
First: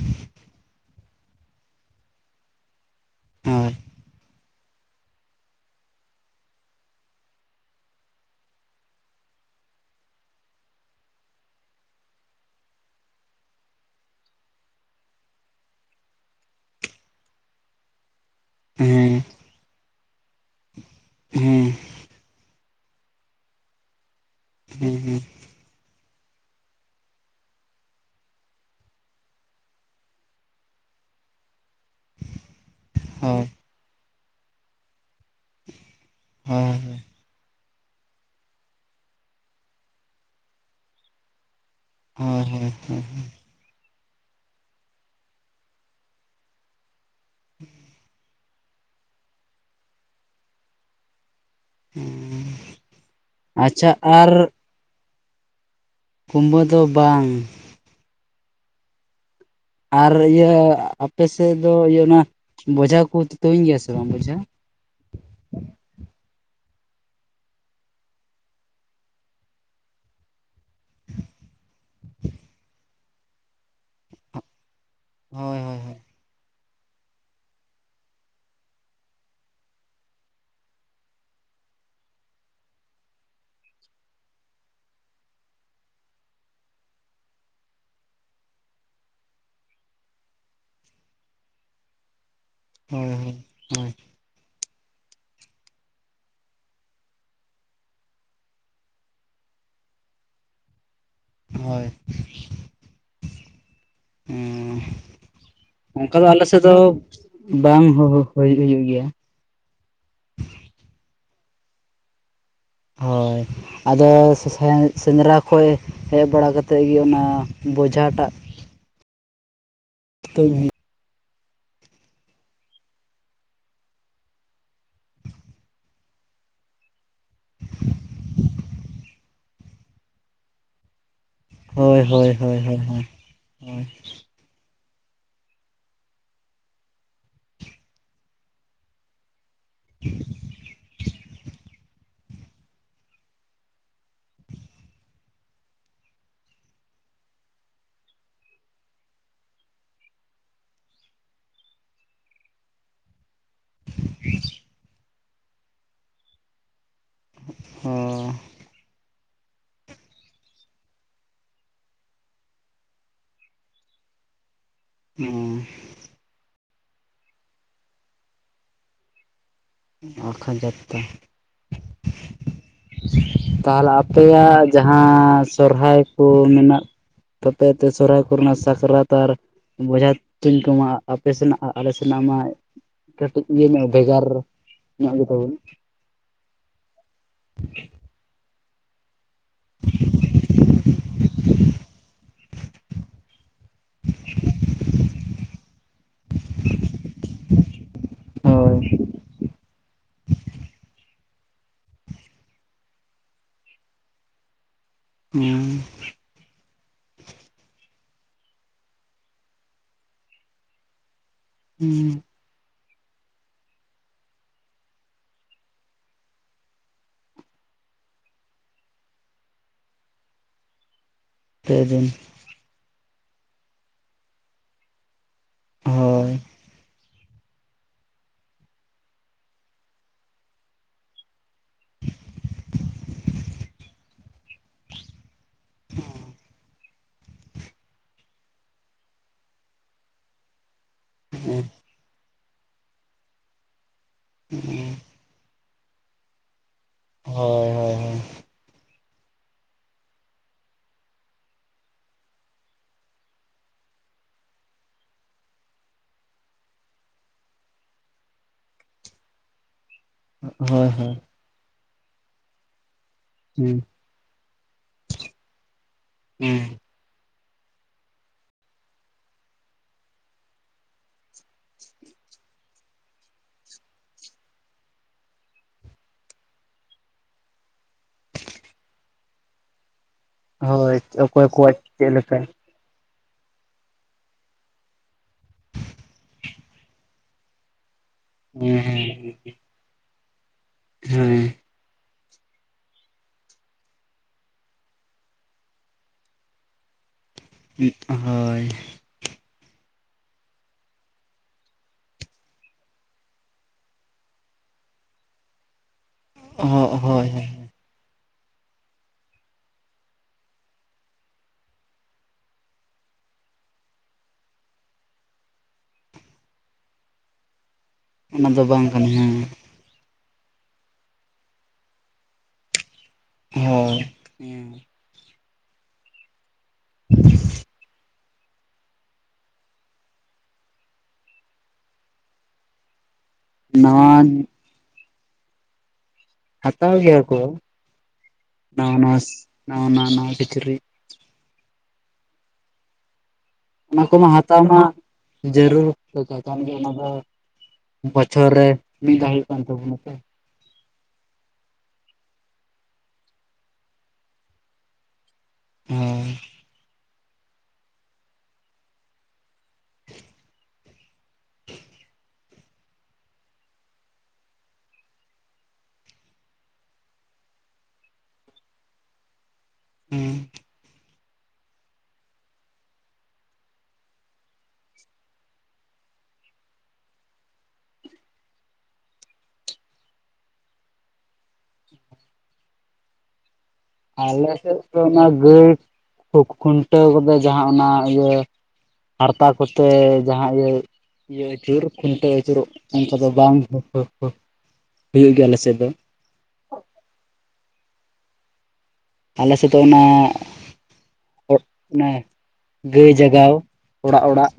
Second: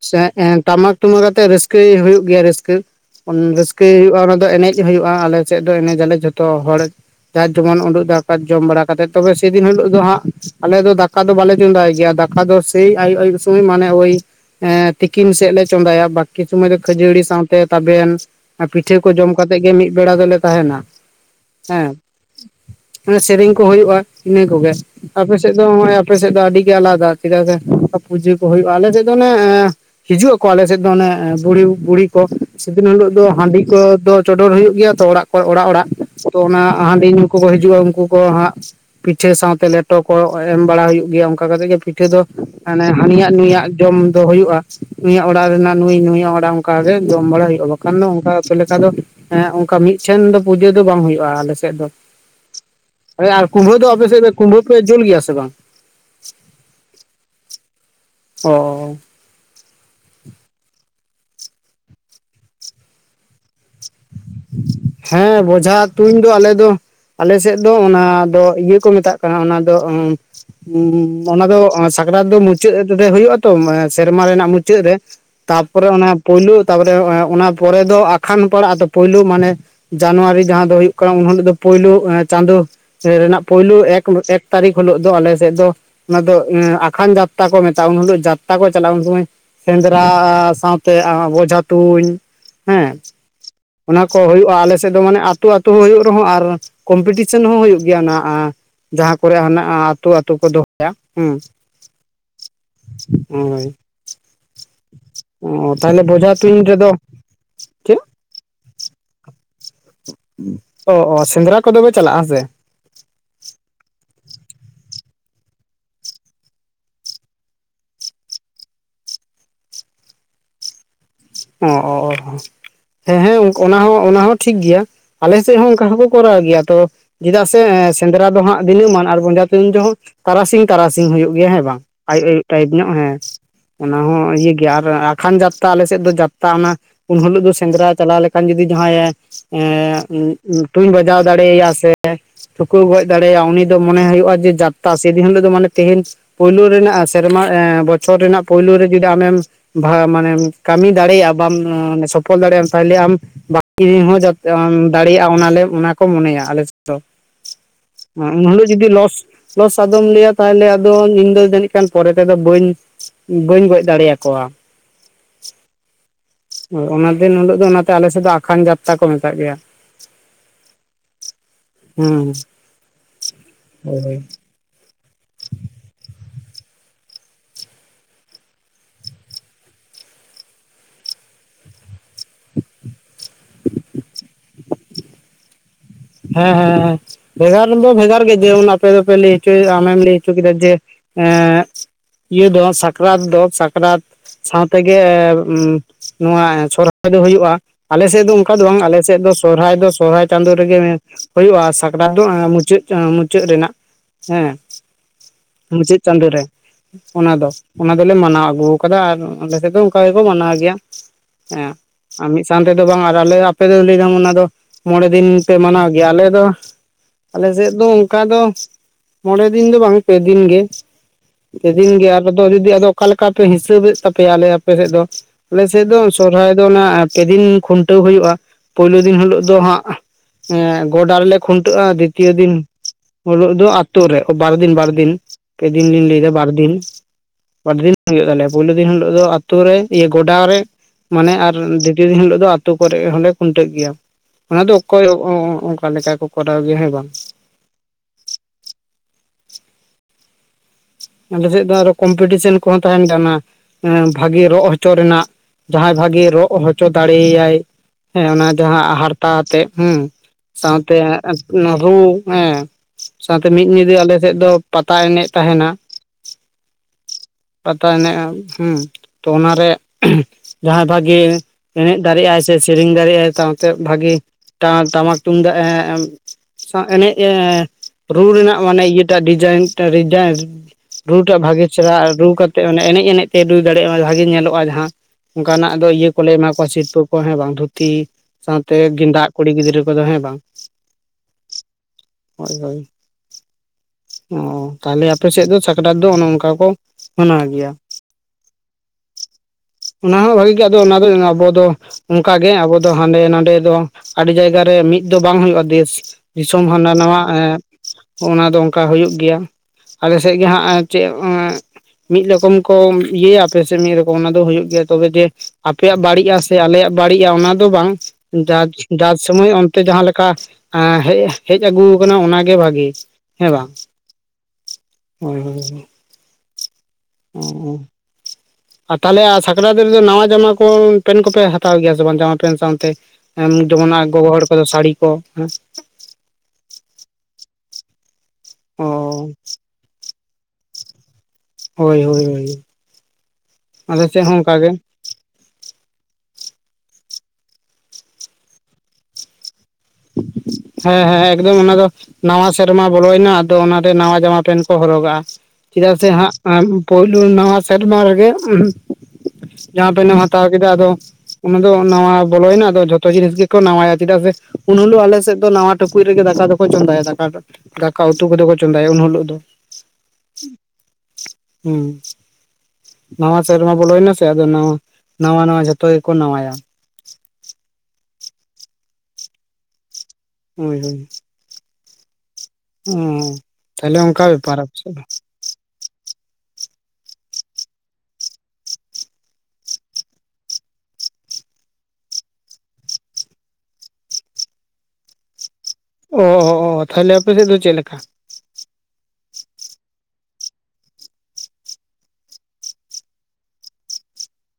[SPEAKER 1] ᱥᱮ ᱮ ᱴᱟᱢᱟᱠ ᱴᱩᱢᱟᱠ ᱠᱟᱛᱮᱜ ᱨᱟᱹᱥᱠᱟᱹᱭ ᱦᱩᱭᱩᱜ ᱜᱮᱭᱟ ᱨᱟᱹᱥᱠᱟᱹ
[SPEAKER 2] ᱦᱳᱭ
[SPEAKER 1] ᱨᱟᱹᱥᱠᱟᱹᱭ ᱦᱩᱭᱩᱜᱼᱟ ᱚᱱᱟ ᱫᱚ ᱮᱱᱮᱡ ᱦᱩᱭᱩᱜᱼᱟ, ᱟᱞᱮ ᱥᱮᱫ ᱫᱚ ᱮᱱᱮᱡ ᱟᱞᱮ ᱡᱷᱚᱛᱚ ᱦᱚᱲ᱾ ᱡᱟᱨ ᱡᱮᱢᱚᱱ ᱩᱰᱩᱜ ᱫᱟᱠᱟ ᱡᱚᱢ ᱵᱟᱲᱟ ᱠᱟᱛᱮᱜ, ᱛᱚᱵᱮ ᱥᱮᱫᱤᱱ ᱦᱤᱞᱳᱜ ᱫᱚ ᱦᱟᱸᱜ ᱟᱞᱮ ᱫᱚ ᱫᱟᱠᱟ ᱫᱚ ᱵᱟᱞᱮ ᱪᱚᱸᱫᱟᱭ ᱜᱮᱭᱟ ᱫᱟᱠᱟ ᱫᱚ ᱥᱮᱭ ᱟᱭᱩ ᱟᱭᱩᱵ ᱥᱩᱢᱚᱭ ᱢᱟᱱᱮ ᱳᱭ ᱮᱸ ᱛᱤᱠᱤᱱ ᱥᱮᱫ ᱞᱮ ᱪᱚᱸᱫᱟᱭᱟ ᱵᱟᱠᱤ ᱥᱚᱢᱚᱭ ᱫᱚ ᱠᱷᱟᱹᱡᱟᱹᱲᱤ ᱥᱟᱶᱛᱮ ᱛᱟᱵᱮᱱ ᱯᱤᱴᱷᱟᱹ ᱠᱚ
[SPEAKER 2] ᱦᱮᱸ
[SPEAKER 1] ᱡᱚᱢ ᱠᱟᱛᱮᱜ ᱜᱮ ᱢᱤᱫ ᱵᱮᱲᱟ ᱫᱚᱞᱮ ᱛᱟᱦᱮᱱᱟ ᱦᱮᱸ ᱥᱮᱨᱮᱧ ᱠᱚ ᱦᱩᱭᱩᱜᱼᱟ᱾ ᱤᱱᱟᱹ ᱠᱚᱜᱮ ᱟᱯᱮ
[SPEAKER 2] ᱦᱮᱸ ᱦᱮᱸ
[SPEAKER 1] ᱟᱯᱮ ᱥᱮᱫ ᱫᱚ ᱱᱚᱜᱼᱚᱭ ᱟᱯᱮ ᱥᱮᱫ ᱫᱚ ᱟᱹᱰᱤ ᱜᱮ ᱟᱞᱟᱫᱟ ᱪᱮᱫᱟᱜ ᱥᱮ ᱯᱩᱡᱟᱹ ᱠᱚ ᱦᱩᱭᱩᱜᱼᱟ, ᱟᱞᱮᱥᱮᱫ ᱫᱚ ᱚᱱᱮ ᱦᱤᱡᱩᱜ ᱟᱠᱚ ᱟᱞᱮ ᱥᱮᱫ ᱫᱚ ᱚᱱᱮ ᱵᱩᱲᱦᱤ ᱵᱩᱲᱦᱤ ᱠᱚ ᱥᱮᱫᱤᱱ ᱦᱤᱞᱳ ᱫᱚ
[SPEAKER 2] ᱦᱳᱭ
[SPEAKER 1] ᱦᱟᱺᱰᱤ ᱠᱚᱫᱚ ᱪᱚᱰᱚᱨ ᱦᱩᱭᱩᱜ ᱜᱮᱭᱟ ᱛᱚ ᱚᱲᱟᱜ, ᱚᱲᱟᱜ ᱚᱲᱟᱜ ᱛᱚ ᱚᱱᱟ
[SPEAKER 2] ᱦᱳᱭ
[SPEAKER 1] ᱦᱟᱺᱰᱤ ᱧᱩ ᱠᱚ ᱠᱚ ᱦᱤᱡᱩᱜᱼᱟ ᱩᱱᱠᱩ ᱠᱚ ᱦᱟᱸᱜ ᱯᱤᱴᱷᱟᱹ ᱥᱟᱶᱛᱮ ᱞᱮᱴᱚ ᱠᱚ ᱮᱢ ᱵᱟᱲᱟ ᱦᱩᱭᱩᱜ ᱜᱮᱭᱟ, ᱚᱱᱠᱟ ᱠᱟᱛᱮᱫ ᱜᱮ ᱯᱤᱴᱷᱟᱹ ᱫᱚ
[SPEAKER 2] ᱦᱳᱭ ᱦᱳᱭ
[SPEAKER 1] ᱢᱟᱱᱮ
[SPEAKER 2] ᱦᱳᱭ
[SPEAKER 1] ᱦᱟᱱᱤᱭᱟᱜ ᱱᱩᱭᱟᱜ ᱡᱚᱢ ᱫᱚ ᱦᱩᱭᱩᱜᱼᱟ ᱾ᱱᱩᱭᱟᱜ ᱚᱲᱟᱜ ᱨᱮᱱᱟᱜ ᱱᱩᱭ ᱱᱩᱭᱟᱜ ᱚᱲᱟᱜ ᱚᱱᱠᱟᱜᱮ ᱡᱚᱢ ᱵᱟᱲᱟ ᱦᱩᱭᱩᱜᱼᱟ᱾ ᱵᱟᱠᱷᱟᱱ ᱫᱚ ᱚᱱᱠᱟ ᱟᱯᱮ ᱞᱮᱠᱟ ᱫᱚ ᱦᱮᱸ ᱚᱱᱠᱟ ᱢᱤᱫ ᱴᱷᱮᱱ ᱫᱚ ᱯᱩᱡᱟᱹ ᱫᱚ ᱵᱟᱝ ᱦᱩᱭᱩᱜᱼᱟ ᱟᱞᱮ ᱥᱮᱫ ᱫᱚ᱾ ᱟᱨ ᱠᱩᱢᱵᱟᱹ ᱫᱚ
[SPEAKER 2] ᱟᱪᱪᱷᱟ
[SPEAKER 1] ᱟᱯᱮ ᱥᱮᱫ
[SPEAKER 2] ᱟᱨ
[SPEAKER 1] ᱠᱩᱢᱵᱟᱹ ᱯᱮ ᱡᱩᱞ ᱜᱮᱭᱟ ᱥᱮ ᱵᱟᱝ?
[SPEAKER 2] ᱠᱩᱢᱵᱟᱹ ᱫᱚ ᱵᱟᱝ᱾
[SPEAKER 1] ᱚ
[SPEAKER 2] ᱟᱨ ᱤᱭᱟᱹ ᱟᱯᱮ ᱥᱮᱫ ᱫᱚ ᱤᱭᱟᱹ ᱚᱱᱟ ᱵᱚᱡᱷᱟ ᱠᱚ ᱛᱩᱧ ᱜᱮᱭᱟ ᱥᱮ ᱵᱟᱝ ᱵᱚᱡᱷᱟ?
[SPEAKER 1] ᱦᱮᱸ ᱵᱚᱡᱷᱟ ᱛᱩᱧ ᱫᱚ ᱟᱞᱮ ᱫᱚ ᱟᱞᱮ ᱥᱮᱫ ᱫᱚ ᱚᱱᱟ ᱫᱚ ᱤᱭᱟᱹ ᱠᱚ ᱢᱮᱛᱟᱜ ᱠᱟᱱᱟ ᱚᱱᱟ ᱫᱚ ᱦᱩᱸ ᱚᱱᱟ ᱫᱚ ᱥᱟᱠᱨᱟᱛ ᱫᱚ ᱢᱩᱪᱟᱹᱫ ᱨᱮ ᱦᱩᱭᱩᱜ-ᱟ ᱛᱚ ᱥᱮᱨᱢᱟ ᱨᱮᱱᱟᱜ ᱢᱩᱪᱟᱹᱫ ᱨᱮ
[SPEAKER 2] ᱦᱳᱭ ᱦᱳᱭ
[SPEAKER 1] ᱛᱟᱯᱚᱨᱮ
[SPEAKER 2] ᱦᱳᱭ
[SPEAKER 1] ᱚᱱᱟ ᱯᱳᱭᱞᱳ ᱛᱟᱯᱚᱨᱮ ᱚᱱᱟ ᱯᱚᱨᱮ ᱫᱚ ᱟᱠᱷᱟᱱ ᱯᱟᱲᱟᱜ-ᱟ ᱛᱚ᱾ ᱯᱳᱭᱞᱳ ᱢᱟᱱᱮ ᱡᱟᱱᱩᱣᱟᱨᱤ ᱡᱟᱦᱟᱸ ᱫᱚ ᱦᱩᱭᱩᱜ ᱠᱟᱱᱟ ᱩᱱ ᱦᱤᱞᱳᱜ ᱫᱚ ᱯᱳᱭᱞᱳ ᱪᱟᱸᱫᱳ ᱨᱮᱱᱟᱜ ᱯᱳᱭᱞᱳ ᱮᱠ ᱮᱠ ᱛᱟᱹᱨᱤᱠᱷ ᱦᱤᱞᱳᱜ ᱫᱚ ᱟᱞᱮ ᱥᱮᱫ ᱫᱚ ᱚᱱᱟ ᱫᱚ ᱟᱠᱷᱟᱱ ᱡᱟᱛᱛᱟ ᱠᱚ ᱢᱮᱛᱟᱜᱼᱟ᱾ ᱩᱱ ᱦᱤᱞᱳᱜ ᱡᱟᱛᱛᱟ ᱠᱚ ᱪᱟᱞᱟᱜᱼᱟ, ᱩᱱ ᱥᱚᱢᱚᱭ ᱥᱮᱸᱫᱽᱨᱟ ᱥᱟᱶᱛᱮ ᱟ ᱵᱚᱡᱷᱟ ᱛᱩᱧ
[SPEAKER 2] ᱦᱳᱭ ᱦᱮᱸ
[SPEAKER 1] ᱚᱱᱟ ᱠᱚ ᱦᱩᱭᱩᱜᱼᱟ ᱟᱞᱮ ᱥᱮᱫ ᱫᱚ, ᱢᱟᱱᱮ ᱟᱹᱛᱳ ᱟᱹᱛᱳ ᱦᱚᱸ ᱦᱩᱭᱩᱜ ᱨᱮᱦᱚᱸ ᱟᱨ ᱠᱚᱢᱯᱤᱴᱤᱥᱮᱱ ᱦᱚᱸ ᱦᱩᱭᱩᱜ ᱜᱮᱭᱟ ᱱᱟᱜ ᱟ᱾ ᱡᱟᱦᱟᱸ ᱠᱚᱨᱮ ᱦᱮᱱᱟᱜ-ᱟ ᱟᱛᱳ ᱟᱛᱳ ᱠᱚᱫᱚ [unintelligible]
[SPEAKER 2] ᱦᱳᱭ
[SPEAKER 1] ᱚᱸ ᱛᱟᱦᱞᱮ
[SPEAKER 2] ᱚᱱᱠᱟ ᱫᱚ
[SPEAKER 1] ᱵᱚᱡᱷᱟ
[SPEAKER 2] ᱟᱞᱮ
[SPEAKER 1] ᱛᱩᱧ
[SPEAKER 2] ᱥᱮᱫ
[SPEAKER 1] ᱨᱮᱫᱚ
[SPEAKER 2] ᱫᱚ ᱵᱟᱝ
[SPEAKER 1] ᱪᱮᱫ
[SPEAKER 2] ᱦᱚ ᱦᱚ ᱦᱩᱭᱩᱜ ᱜᱮᱭᱟ
[SPEAKER 1] ᱚ ᱚ ᱥᱮᱸᱫᱽᱨᱟ ᱠᱚᱫᱚ ᱯᱮ ᱪᱟᱞᱟᱜᱼᱟ ᱦᱮᱸ ᱥᱮ?
[SPEAKER 2] ᱦᱳᱭ ᱟᱫᱚ ᱥᱮᱸ ᱥᱮᱸᱫᱽᱨᱟ ᱠᱷᱚᱱ ᱦᱮᱡ ᱵᱟᱲᱟ ᱠᱟᱛᱮᱫ ᱜᱮ ᱚᱱᱟ ᱵᱚᱡᱷᱟ ᱴᱟᱜ ᱛᱩᱧ ᱦᱩᱭ
[SPEAKER 1] ᱚ ᱚ ᱚᱻ ᱦᱮᱸ ᱦᱮᱸ ᱚᱱᱟ ᱦᱚᱸ ᱚᱱᱟ ᱦᱚᱸ ᱴᱷᱤᱠ ᱜᱮᱭᱟ ᱟᱞᱮ ᱥᱮᱫ ᱦᱚᱸ ᱚᱱᱠᱟ ᱦᱚᱸᱠᱚ ᱠᱚᱨᱟᱣ ᱜᱮᱭᱟ ᱛᱚ᱾ ᱪᱮᱫᱟᱜ ᱥᱮᱸ ᱥᱮᱸᱫᱽᱨᱟ ᱫᱚ ᱦᱟᱸᱜ ᱫᱤᱱᱟᱹᱢᱟᱱ ᱟᱨ ᱵᱚᱡᱷᱟ ᱛᱩᱧ ᱡᱚᱦᱚᱜ ᱛᱟᱨᱟᱥᱤᱧ ᱛᱟᱨᱟᱥᱤᱧ ᱦᱩᱭᱩᱜ ᱜᱮᱭᱟ ᱦᱮᱸ ᱵᱟᱝ
[SPEAKER 2] ᱦᱳᱭ
[SPEAKER 1] ᱟᱭᱩᱵ
[SPEAKER 2] ᱦᱳᱭ
[SPEAKER 1] ᱟᱹᱭᱩᱵ
[SPEAKER 2] ᱦᱳᱭ
[SPEAKER 1] ᱴᱟᱭᱤᱯ
[SPEAKER 2] ᱦᱳᱭ
[SPEAKER 1] ᱧᱚᱜ
[SPEAKER 2] ᱦᱳᱭ
[SPEAKER 1] ᱦᱮᱸ ᱚᱱᱟ ᱦᱚᱸ ᱤᱭᱟᱹ ᱜᱮ ᱟᱠᱷᱟᱱ ᱡᱟᱛᱛᱟ ᱟᱞᱮ ᱥᱮᱫ ᱫᱚ ᱡᱟᱛᱛᱟ ᱚᱱᱟ ᱩᱱ ᱦᱤᱞᱳᱜ ᱫᱚ ᱥᱮᱸᱫᱽᱨᱟ ᱪᱟᱞᱟᱣ ᱞᱮᱠᱷᱟᱱ ᱡᱩᱫᱤ ᱡᱟᱦᱟᱸᱭᱮ ᱮᱸ [unintelligible] ᱛᱩᱧ ᱵᱟᱡᱟᱣ ᱫᱟᱲᱮᱭᱟᱭᱟ ᱥᱮ ᱴᱷᱩᱠᱟᱹᱣ ᱜᱚᱡ ᱫᱟᱲᱮᱭᱟ ᱩᱱᱤ ᱫᱚ ᱢᱚᱱᱮ ᱦᱩᱭᱩᱜᱼᱟ ᱡᱮ ᱡᱟᱛᱛᱟ ᱥᱮᱫᱤᱱ ᱦᱤᱞᱳ ᱫᱚ ᱢᱟᱱᱮ ᱛᱮᱦᱮ ᱯᱳᱭᱞᱳ ᱨᱮᱱᱟᱜ ᱥᱮᱨᱢᱟ ᱮᱸ ᱵᱚᱪᱷᱚᱨ ᱨᱮᱱᱟᱜ ᱯᱳᱭᱞᱳ ᱨᱮ ᱡᱩᱫᱤ [unintelligible] ᱟᱢᱮᱢ ᱢᱟᱱᱮᱢ ᱠᱟᱹᱢᱤ ᱫᱟᱲᱮᱭᱟᱜᱼᱟ ᱵᱟᱢ ᱥᱚᱯᱷᱚᱞ ᱫᱟᱲᱮᱭᱟᱜᱼᱟᱢ ᱛᱟᱦᱚᱞᱮ ᱟᱢ ᱤᱧ ᱦᱚᱸ [unintelligible] ᱫᱟᱲᱮᱭᱟᱜᱼᱟ ᱚᱱᱟᱞᱮ ᱚᱱᱟ ᱠᱚ ᱢᱚᱱᱮᱭᱟ ᱟᱞᱮ ᱥᱮᱫ ᱫᱚ᱾
[SPEAKER 2] ᱚ
[SPEAKER 1] ᱩᱱᱦᱤᱞᱳᱜ ᱡᱩᱫᱤ ᱞᱚᱥ ᱞᱚᱥ ᱟᱫᱚᱢ ᱞᱟᱹᱭᱟ ᱛᱟᱦᱚᱞᱮ ᱟᱫᱚ ᱤᱧ ᱫᱚ ᱡᱟᱹᱱᱤᱡ ᱯᱚᱨᱮ ᱛᱮᱫᱚ ᱵᱟᱹᱧ ᱵᱟᱹᱧ ᱜᱚᱡ ᱫᱟᱲᱮᱭᱟ ᱠᱚᱣᱟ ᱾
[SPEAKER 2] ᱚ ᱾
[SPEAKER 1] ᱳ ᱚᱱᱟ ᱫᱤᱱ ᱦᱤᱞᱳᱜ ᱫᱚ ᱚᱱᱟᱛᱮ ᱟᱞᱮ ᱥᱮᱫ ᱫᱚ ᱟᱠᱷᱟᱱ ᱡᱟᱛᱛᱟ ᱠᱚ ᱢᱮᱛᱟᱜ ᱜᱮᱭᱟ ᱾
[SPEAKER 2] ᱟᱠᱷᱟᱱ ᱡᱟᱛᱛᱟ
[SPEAKER 1] ᱦᱩᱸ
[SPEAKER 2] [inaudible] ᱛᱟᱦᱞᱮ
[SPEAKER 1] ᱦᱳᱭ ᱦᱳᱭ
[SPEAKER 2] ᱟᱯᱮᱭᱟᱜ ᱡᱟᱦᱟᱸ ᱥᱚᱨᱦᱟᱭ ᱠᱚ ᱢᱮᱱᱟᱜ ᱛᱟᱯᱮ ᱛᱚ ᱥᱚᱨᱦᱟᱭ ᱠᱚᱨᱮᱱᱟᱜ ᱥᱟᱠᱨᱟᱛ ᱟᱨ ᱵᱚᱡᱷᱟ ᱛᱩᱧ ᱠᱚᱢᱟ ᱟᱯᱮ ᱥᱮᱱᱟᱜ ᱟᱞᱮ ᱥᱮᱱᱟᱜ ᱢᱟ ᱠᱟᱹᱴᱤᱡ ᱤᱭᱟᱹ [unintelligible] ᱢᱮ ᱵᱷᱮᱜᱟᱨ ᱧᱚᱜ ᱜᱮᱛᱟ ᱵᱚᱱ ᱾
[SPEAKER 1] ᱦᱮᱸ ᱦᱮᱸ ᱦᱮᱸ ᱵᱷᱮᱜᱟᱨ ᱫᱚ ᱵᱷᱮᱜᱟᱨ ᱜᱮ ᱡᱮᱢᱚᱱ ᱟᱯᱮ ᱫᱚᱯᱮ ᱞᱟᱹᱭ [unintelligible] ᱟᱢᱮᱢ ᱞᱟᱹᱭ ᱦᱚᱪᱚ ᱠᱮᱫᱟ ᱡᱮ ᱮᱸᱜ ᱤᱭᱟᱹ ᱫᱚ ᱥᱟᱠᱨᱟᱛ ᱫᱚ ᱥᱟᱠᱨᱟᱛ ᱥᱟᱶ ᱛᱮᱜᱮ ᱩᱸ ᱱᱚᱣᱟ ᱥᱚᱨᱦᱟᱭ ᱫᱚ ᱦᱩᱭᱩᱜᱼᱟ, ᱟᱞᱮ ᱥᱮᱫ ᱫᱚ ᱚᱱᱠᱟ ᱫᱚ
[SPEAKER 2] ᱦᱳᱭ
[SPEAKER 1] ᱵᱟᱝ ᱟᱞᱮ ᱥᱮᱫ ᱫᱚ ᱥᱚᱨᱦᱟᱭ ᱫᱚ ᱥᱚᱨᱦᱟᱭ ᱪᱟᱸᱫᱳ ᱦᱳᱭᱳᱜᱼᱟ ᱾ ᱥᱟᱠᱨᱟᱛ ᱫᱚ ᱢᱩᱪᱟᱹᱫ ᱢᱩᱪᱟᱹᱫ ᱨᱮᱱᱟᱜ ᱦᱮᱸ ᱾
[SPEAKER 2] ᱦᱩᱸ ᱾
[SPEAKER 1] ᱢᱩᱪᱟᱹᱫ ᱪᱟᱸᱫᱳ ᱨᱮ ᱾ ᱚᱱᱟ ᱫᱚ ᱚᱱᱟ ᱫᱚᱞᱮ ᱢᱟᱱᱟᱣ ᱟᱹᱜᱩ ᱠᱟᱫᱟ ᱟᱨ ᱟᱞᱮ ᱥᱮᱫ ᱫᱚ ᱚᱱᱠᱟ ᱜᱮᱠᱚ ᱢᱟᱱᱟᱣ ᱜᱮᱭᱟ ᱾ ᱦᱮᱸ
[SPEAKER 2] ᱦᱩᱸ
[SPEAKER 1] ᱟᱨ ᱢᱤᱫ ᱥᱟᱶ ᱛᱮ ᱫᱚ ᱵᱟᱝ ᱟᱞᱮ ᱟᱯᱮ ᱫᱚ ᱞᱟᱹᱭᱫᱟᱢ ᱚᱱᱟ ᱫᱚ ᱢᱚᱬᱮ ᱫᱤᱱ ᱯᱮ ᱢᱟᱱᱟᱣ ᱜᱮᱭᱟ, ᱟᱞᱮ ᱫᱚ ᱟᱞᱮ ᱥᱮᱫ ᱫᱚ ᱚᱱᱠᱟ ᱫᱚ ᱢᱚᱬᱮ ᱫᱤᱱ ᱫᱚ ᱵᱟᱝ ᱯᱮ ᱫᱤᱱ ᱜᱮ ᱾ ᱯᱮ ᱫᱤᱱ ᱜᱮ ᱟᱫᱚ ᱡᱫᱤ ᱟᱫᱚ ᱚᱠᱟ ᱞᱮᱠᱟ ᱯᱮ ᱦᱤᱥᱟᱹᱵᱮᱫ ᱛᱟᱯᱮᱭᱟ ᱟᱞᱮ ᱟᱯᱮ ᱥᱮᱫ ᱫᱚ? ᱟᱞᱮᱥᱮᱫ ᱫᱚ
[SPEAKER 2] ᱦᱳᱭ
[SPEAKER 1] ᱥᱚᱨᱦᱟᱭ ᱫᱚ ᱚᱱᱟ ᱯᱮ ᱫᱤᱱ ᱠᱷᱩᱱᱴᱟᱹᱣ ᱦ [unintelligible] ᱦᱩᱭᱩᱜ-ᱟ ᱯᱳᱭᱞᱳ ᱫᱤᱱ ᱦᱤᱞᱳᱜ ᱫᱚ ᱦᱟᱸᱜ ᱮᱸ ᱜᱚᱰᱟ ᱨᱮ ᱞᱮ ᱠᱷᱩᱱᱴᱟᱹᱜ-ᱟ, ᱫᱤᱛᱤᱭᱚ ᱫᱤᱱ ᱦᱩᱞᱳᱜ ᱫᱚ ᱟᱛᱳ ᱨᱮ ᱵᱟᱨ ᱫᱤᱱ ᱵᱟᱨ ᱫᱤᱱ ᱯᱮᱫᱤᱱ ᱞᱤᱧ ᱞᱟᱹᱭᱫᱟ ᱵᱟᱨ ᱫᱤᱱ ᱾ ᱵᱟᱨ ᱫᱤᱱ ᱦᱩᱭᱩᱜ ᱛᱟᱞᱮᱭᱟ ᱯᱩᱭᱞᱳ ᱫᱤᱱ ᱦᱤᱞᱳ ᱫᱚ ᱟᱛᱳ ᱨᱮ ᱤᱭᱟᱹ ᱜᱚᱰᱟ ᱨᱮ᱾ ᱢᱟᱱᱮ ᱟᱨ
[SPEAKER 2] ᱦᱳᱭ
[SPEAKER 1] ᱫᱤᱛᱤᱭᱚ ᱫᱤᱱ ᱦᱤᱞᱳ ᱫᱚ ᱟᱛᱳ ᱠᱚᱨᱮ ᱦᱚ ᱞᱮ ᱠᱷᱩᱱᱴᱟᱹᱜ ᱜᱮᱭᱟ ᱚᱱᱟ ᱫᱚ ᱚᱠᱚᱭ ᱦᱚᱸ ᱚᱱᱠᱟ ᱞᱮᱠᱟ ᱠᱚ ᱠᱚᱨᱟᱣ ᱜᱮᱭᱟ ᱦᱮᱸ ᱵᱟᱝ?
[SPEAKER 2] ᱦᱳᱭ ᱦᱳᱭ ᱦᱳᱭ᱾
[SPEAKER 1] ᱟᱞᱮ ᱥᱮᱫ ᱫᱚ ᱟᱨᱚ ᱠᱚᱢᱯᱤᱴᱤᱥᱮᱱ ᱠᱚᱦᱚᱸ ᱛᱟᱦᱮᱱ ᱠᱟᱱᱟ ᱵᱷᱟᱹᱜᱤ ᱨᱚᱜ ᱦᱚᱪᱚ ᱨᱮᱱᱟᱜ ᱾ ᱡᱟᱦᱟᱸᱭ ᱵᱷᱟᱜᱤ ᱨᱚᱜ ᱦᱚᱪᱚ ᱫᱟᱲᱮᱭᱟᱭ ᱦᱮᱸ ᱚᱱᱟ ᱡᱟᱦᱟᱸ ᱦᱟᱨᱛᱟ ᱟᱛᱮᱜ ᱦᱩᱸ᱾
[SPEAKER 2] ᱦᱳᱭ
[SPEAKER 1] ᱥᱟᱶᱛᱮ ᱱᱚᱣᱟ ᱨᱩ ᱦᱮᱸ ᱾ ᱥᱟᱶᱛᱮ ᱢᱤᱫ
[SPEAKER 2] ᱦᱩᱸ
[SPEAKER 1] ᱧᱤᱫᱟᱹ ᱟᱞᱮ ᱥᱮᱫ ᱫᱚ ᱯᱟᱛᱟ ᱮᱱᱮᱡ ᱛᱟᱦᱮᱱᱟ ᱾
[SPEAKER 2] ᱦᱩᱸ ᱾
[SPEAKER 1] ᱯᱟᱛᱟ ᱮᱱᱮᱡ-ᱟ ᱦᱩᱸ, ᱛᱚ ᱚᱱᱟᱨᱮ ᱡᱟᱦᱟᱸᱭ ᱵᱷᱟᱜᱮ ᱮᱱᱮᱡ ᱫᱟᱲᱮᱜ-ᱟᱭ ᱥᱮ ᱥᱮᱨᱮᱧ ᱫᱟᱲᱮᱜ-ᱟᱭ ᱥᱟᱶᱛᱮ ᱵᱷᱟᱜᱤ ᱴ [unintelligible] ᱴᱟᱢᱟᱠ ᱛᱩᱢᱫᱟᱜ ᱮᱸ ᱥᱟᱶ ᱮᱱᱮᱡ ᱮᱸ ᱨᱩ ᱨᱮᱱᱟᱜ ᱢᱟᱱᱮ ᱤᱭᱟᱹ ᱴᱟᱜ ᱰᱤᱡᱟᱭᱤᱱ [unintelligible] ᱡᱟᱭ
[SPEAKER 2] ᱦᱳᱭ
[SPEAKER 1] ᱨᱩ ᱴᱟᱜ
[SPEAKER 2] ᱚᱠᱚᱭ
[SPEAKER 1] ᱵᱷᱟᱜᱮ
[SPEAKER 2] ᱠᱚᱣᱟᱜ
[SPEAKER 1] ᱪᱮᱦᱨᱟ
[SPEAKER 2] ᱪᱮᱫ
[SPEAKER 1] ᱨᱩ
[SPEAKER 2] ᱞᱮᱠᱟ
[SPEAKER 1] ᱠᱟᱛᱮ ᱮ ᱮᱱᱮᱡ ᱮᱱᱮᱡ ᱛᱮᱭ ᱨᱩ ᱫᱟᱲᱮᱭᱟᱜ-ᱟ ᱵᱷᱟᱜᱮ ᱧᱮᱞᱚᱜ-ᱟ ᱡᱟᱦᱟᱸ᱾ ᱚᱱᱠᱟᱱᱟᱜ ᱫᱚ ᱤᱭᱟᱹ ᱠᱚᱞᱮ ᱮᱢᱟ ᱠᱚᱣᱟ ᱥᱤᱨᱯᱟᱹ ᱠᱚ ᱦᱮᱸ ᱵᱟᱝ ᱫᱷᱩᱛᱤ, ᱥᱟᱶᱛᱮ
[SPEAKER 2] ᱦᱮᱸ
[SPEAKER 1] ᱜᱮᱸᱫᱟᱜ ᱠᱩᱲᱤ ᱜᱤᱫᱽᱨᱟᱹ ᱠᱚ ᱫᱚ ᱦᱮᱸ ᱵᱟᱝ ᱾
[SPEAKER 2] ᱦᱮᱸ᱾
[SPEAKER 1] ᱦᱳᱭ ᱦᱳᱭ ᱚᱸ ᱛᱟᱦᱞᱮ ᱟᱯᱮ ᱥᱮᱫ ᱫᱚ ᱥᱟᱠᱨᱟᱛ ᱫᱚ ᱚᱱᱮ ᱚᱱᱠᱟ ᱠᱚ ᱢᱟᱱᱟᱣ ᱜᱮᱭᱟ
[SPEAKER 2] ᱩᱸᱜ ᱦᱳᱭ᱾
[SPEAKER 1] ᱚᱱᱟ ᱦᱚᱸ ᱵᱷᱟᱜᱮ ᱜᱮ ᱟᱫᱚ ᱚᱱᱟ ᱫᱚ ᱟᱵᱚ ᱫᱚ ᱚᱱᱠᱟ ᱜᱮ ᱟᱵᱚ ᱫᱚ ᱦᱟᱸᱰᱮ ᱱᱟᱰᱮ ᱫᱚ ᱟᱹᱰᱤ ᱡᱟᱭᱜᱟ ᱨᱮ ᱢᱤᱫ ᱫᱚ ᱵᱟᱝ ᱦᱩᱭᱩᱜ-ᱟ, ᱫᱮᱥ ᱫᱤᱥᱚᱢ ᱦᱟᱱᱟ ᱱᱟᱣᱟ
[SPEAKER 2] ᱦᱳᱭ ᱦᱳᱭ
[SPEAKER 1] ᱮᱸ ᱚᱱᱟ ᱫᱚ ᱚᱱᱠᱟ ᱦᱩᱭᱩᱜ ᱜᱮᱭᱟ, ᱟᱞᱮᱥᱮᱫ ᱜᱮ ᱦᱟᱸᱜ ᱟᱨ ᱪᱮᱫ ᱢᱤᱫ ᱨᱚᱠᱚᱢ ᱠᱚ ᱤᱭᱟᱹᱭᱟ ᱟᱯᱮ ᱥᱮᱫ ᱢᱤᱫ ᱨᱚᱠᱚᱢ ᱚᱱᱟ ᱫᱚ ᱦᱩᱭᱩᱜ ᱜᱮᱭᱟ ᱛᱚᱵᱮ ᱡᱮ ᱟᱯᱮᱭᱟᱜ ᱵᱟᱹᱲᱤᱡ-ᱟ ᱥᱮ ᱟᱞᱮᱭᱟᱜ ᱵᱟᱹᱲᱤᱡ-ᱟ ᱚᱱᱟ ᱫᱚ ᱵᱟᱝ ᱾
[SPEAKER 2] ᱚᱱᱟ ᱫᱚ
[SPEAKER 1] ᱡᱟ
[SPEAKER 2] ᱵᱟᱝ ᱠᱟᱱᱟ
[SPEAKER 1] ᱡᱟᱛ
[SPEAKER 2] ᱦᱮᱸ
[SPEAKER 1] ᱥᱚᱢᱚᱭ ᱛᱮ ᱡᱟᱦᱟᱸ ᱞᱮᱠᱟ ᱮᱸ ᱦᱮᱡ ᱦᱮᱡ ᱟᱹᱜᱩ ᱟᱠᱟᱱᱟ ᱚᱱᱟ ᱜᱮ ᱵᱷᱟᱜᱤ ᱾
[SPEAKER 2] ᱦᱳᱭ ᱩᱸ᱾
[SPEAKER 1] [inaudible] ᱚᱸ ᱟᱨ ᱛᱟᱦᱚᱞᱮ ᱥᱟᱠᱨᱟᱛ ᱨᱮ ᱫᱚ ᱱᱟᱣᱟ ᱡᱟᱢᱟ ᱠᱚ ᱯᱮᱱ ᱠᱚ ᱯᱮ ᱦᱟᱛᱟᱣ ᱜᱮᱭᱟ ᱥᱮ ᱵᱟᱝ ᱡᱟᱢᱟ ᱯᱮᱱ ᱥᱟᱶᱛᱮ? ᱮᱸᱢ ᱡᱮᱢᱚᱱ
[SPEAKER 2] ᱱᱟᱣᱟ
[SPEAKER 1] ᱜᱚᱜᱚ ᱦᱚᱲ ᱠᱚ ᱫᱚ ᱥᱟᱹᱲᱤ ᱠᱚ ᱦᱮᱸ᱾
[SPEAKER 2] ᱦᱟᱛᱟᱣ ᱜᱮᱭᱟ ᱠᱚ
[SPEAKER 1] ᱚ
[SPEAKER 2] ᱱᱟᱣᱟ ᱱᱟᱣᱟ ᱱᱟᱣᱟ ᱱᱟᱣᱟ ᱱᱟᱣᱟ ᱠᱤᱪᱨᱤᱡᱸ
[SPEAKER 1] ᱦᱳᱭ ᱦᱳᱭ ᱦᱳᱭ᱾
[SPEAKER 2] ᱚᱱᱟ
[SPEAKER 1] ᱟᱞᱮ ᱥᱮᱫ
[SPEAKER 2] ᱠᱚᱢᱟ
[SPEAKER 1] ᱦᱚᱸ ᱚᱱᱠᱟ
[SPEAKER 2] ᱦᱟᱛᱟᱣ
[SPEAKER 1] ᱜᱮ
[SPEAKER 2] ᱢᱟ ᱡᱟᱹᱨᱩᱲᱮ [unintelligible] ᱚᱱᱟ ᱫᱚ᱾ ᱵᱚᱪᱷᱚᱨ ᱨᱮ ᱢᱤᱫ ᱫᱷᱟᱣ ᱦᱩᱭᱩᱜ ᱠᱟᱱ ᱛᱟᱵᱚᱱᱟ ᱛᱚ᱾
[SPEAKER 1] ᱦᱮᱸ ᱦᱮᱸ ᱮᱠᱫᱚᱢ ᱚᱱᱟ ᱫᱚ᱾ ᱱᱟᱣᱟ ᱥᱮᱨᱢᱟ ᱵᱚᱞᱚᱭᱮᱱᱟ ᱟᱫᱚ ᱚᱱᱟᱨᱮ ᱱᱟᱣᱟ ᱡᱟᱢᱟ ᱯᱮᱱᱴ ᱠᱚ ᱦᱚᱨᱚᱜᱟ-ᱟ ᱪᱮᱫᱟᱜ ᱥᱮ
[SPEAKER 2] ᱦᱳᱭ
[SPEAKER 1] ᱦᱟᱸᱜ ᱯᱩᱭᱞᱩ ᱱᱟᱣᱟ ᱥᱮᱨᱢᱟ ᱨᱮ ᱜᱮ ᱡᱟᱢᱟ ᱯᱮᱱ ᱮᱢ ᱦᱟᱛᱟᱣ ᱠᱮᱫᱟ ᱟᱫᱚ᱾ ᱚᱱᱟ ᱫᱚ ᱱᱟᱣᱟ ᱵᱚᱞᱚᱭᱮᱱᱟ ᱟᱫᱚ ᱡᱷᱚᱛᱚ ᱡᱤᱱᱤᱥ ᱜᱮ ᱠᱚ ᱱᱟᱣᱟᱭᱟ ᱪᱮᱫᱟᱜ ᱥᱮ ᱩᱱ ᱦᱤᱞᱳᱜ ᱟᱞᱮᱥᱮᱫ ᱫᱚ ᱱᱟᱣᱟ ᱴᱩᱠᱩᱡ ᱨᱮᱜᱮ ᱫᱟᱠᱟ ᱫᱚ ᱠᱚ ᱪᱚᱸᱫᱟᱭᱟ ᱫᱟᱠᱟ ᱠᱟ᱾ ᱫᱟᱠᱟ ᱩᱛᱩ ᱠᱚ ᱫᱚ ᱠᱚ ᱪᱚᱸᱫᱟᱭᱟ ᱩᱱ ᱦᱤᱞᱳᱜ ᱫᱚ
[SPEAKER 2] ᱦᱮᱸ
[SPEAKER 1] ᱦᱩᱸ᱾ ᱱᱟᱣᱟ ᱥᱮᱨᱢᱟ ᱵᱚᱞᱚᱭᱮᱱᱟ ᱥᱮ ᱟᱫᱚ ᱱᱟᱣᱟ ᱱᱟᱣᱟ ᱱᱟᱣᱟ ᱡᱷᱚᱛᱚ ᱜᱮ ᱠᱚ ᱱᱟᱣᱟᱭᱟ᱾ ᱦᱳᱭ ᱦᱳᱭ᱾ ᱦᱮᱸ
[SPEAKER 2] ᱟᱞᱮ ᱥᱮᱫ ᱫᱚ ᱚᱱᱟ ᱜᱟᱹᱭ ᱠᱚ ᱠᱷᱩᱱᱴᱟᱹᱣ ᱠᱟᱛᱮ ᱡᱟᱦᱟᱸ ᱚᱱᱟ ᱤᱭᱟᱹ ᱦᱟᱨᱛᱟ ᱠᱚᱛᱮ ᱡᱟᱦᱟᱸ ᱤᱭᱟᱹ ᱤᱭᱟᱹ ᱡᱳᱨ ᱠᱷᱩᱱᱴᱟᱹᱣ ᱟᱹᱪᱩᱨᱚᱜ ᱚᱱᱠᱟ ᱫᱚ ᱵᱟᱝ ᱦᱩᱭᱩᱜ ᱜᱮᱭᱟ ᱟᱞᱮ ᱥᱮᱫ ᱫᱚ,
[SPEAKER 1] ᱚ ᱛᱟᱦᱞᱮ ᱟᱯᱮᱥᱮᱫ ᱫᱚ ᱪᱮᱫ ᱞᱮᱠᱟ,
[SPEAKER 2] ᱟᱞᱮ ᱥᱮᱫ ᱫᱚ ᱚᱱᱟ ᱚᱱᱟ ᱜᱟᱹᱭ ᱡᱟᱜᱟᱣ ᱚᱲᱟᱜ ᱚᱲᱟᱜ,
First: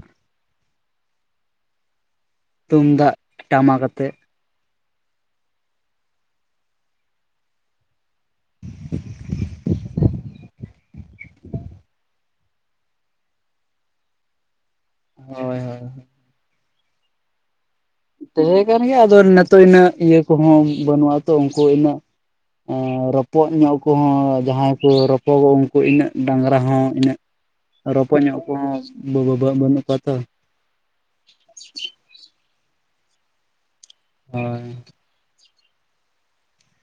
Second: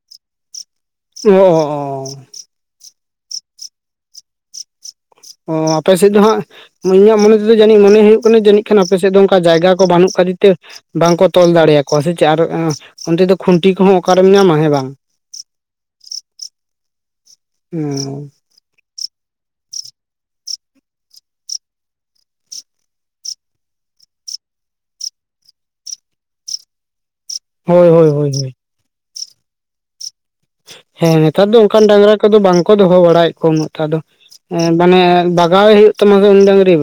[SPEAKER 1] ᱚᱼ ᱚᱻ ᱦᱚᱸ
[SPEAKER 2] ᱛᱩᱢᱫᱟᱜ ᱴᱟᱢᱟᱠ ᱟᱛᱮᱫ,
[SPEAKER 1] ᱚ, ᱟᱯᱮ ᱥᱮᱫ ᱫᱚ ᱦᱟᱸᱜ ᱤᱧᱟᱜ ᱢᱚᱱᱮ ᱛᱮᱫᱚ ᱡᱟᱹᱱᱤᱡ ᱢᱚᱱᱮ ᱦᱩᱭᱩᱜᱼᱟ ᱡᱟᱹᱱᱤᱜ ᱠᱷᱟᱱ ᱟᱯᱮᱥᱮᱫ ᱫᱚ ᱚᱱᱠᱟ ᱡᱟᱭᱜᱟ ᱠᱚ ᱵᱟᱹᱱᱩᱜ ᱠᱷᱛᱤᱨ ᱛᱮ ᱵᱟᱝᱠᱚ ᱛᱚᱞ ᱫᱟᱲᱮᱭᱟᱠᱚᱣᱟ ᱥᱮ ᱪᱮᱫ ᱟᱨ ᱚᱱᱛᱮ ᱫᱚ ᱠᱷᱩᱱᱴᱤ ᱠᱚᱦᱚᱸ ᱚᱠᱟᱨᱮᱢ ᱧᱟᱢᱟ ᱦᱮᱸ ᱵᱟᱝ,
[SPEAKER 2] ᱦᱚᱭ ᱦᱚᱭ
[SPEAKER 1] ᱦᱩᱸ
[SPEAKER 2] ᱛᱟᱦᱮᱸ ᱠᱟᱱ ᱜᱮᱭᱟ ᱟᱫᱚ ᱱᱤᱛᱚᱜ ᱤᱱᱟᱹᱜ ᱤᱭᱟᱹ ᱠᱚᱦᱚᱸ ᱵᱟᱹᱱᱩᱜᱼᱟ ᱛᱚ ᱩᱱᱠᱩ ᱤᱱᱟᱹᱜ, ᱨᱚᱯᱚᱜ ᱧᱚᱜ ᱠᱚᱦᱚᱸ ᱡᱟᱦᱟᱸᱭ ᱠᱚ ᱨᱚᱯᱚᱜᱚᱜ ᱩᱱᱠᱩ ᱤᱱᱟᱹᱜ ᱰᱟᱝᱨᱟ ᱦᱚᱸ ᱤᱱᱟᱹᱜ᱾
[SPEAKER 1] ᱦᱳᱭ ᱦᱳᱭ
[SPEAKER 2] ᱨᱚᱯᱚᱲ
[SPEAKER 1] ᱦᱳᱭ
[SPEAKER 2] ᱧᱚᱜ
[SPEAKER 1] ᱦᱳᱭ
[SPEAKER 2] ᱠᱚᱦᱚᱸ ᱵᱟᱹᱱᱩᱜ ᱠᱚᱣᱟ ᱛᱚ,
[SPEAKER 1] ᱦᱮᱸ ᱱᱮᱛᱟᱨ ᱫᱚ ᱚᱱᱠᱟᱱ ᱰᱟᱝᱨᱟ ᱠᱚᱫᱚ ᱵᱟᱝᱠᱚ ᱫᱚᱦᱚ ᱵᱟᱲᱟᱭᱮᱫ ᱠᱚᱣᱟ ᱩᱱᱟᱹᱜ ᱴᱟᱜ ᱫᱚ
[SPEAKER 2] ᱦᱳᱭ
[SPEAKER 1] ᱢᱟᱱᱮ, ᱡᱚᱜᱟᱣ-ᱮ ᱦᱩᱭᱩᱜ ᱛᱟᱢᱟ ᱩᱱᱤ ᱰᱟᱝᱨᱤ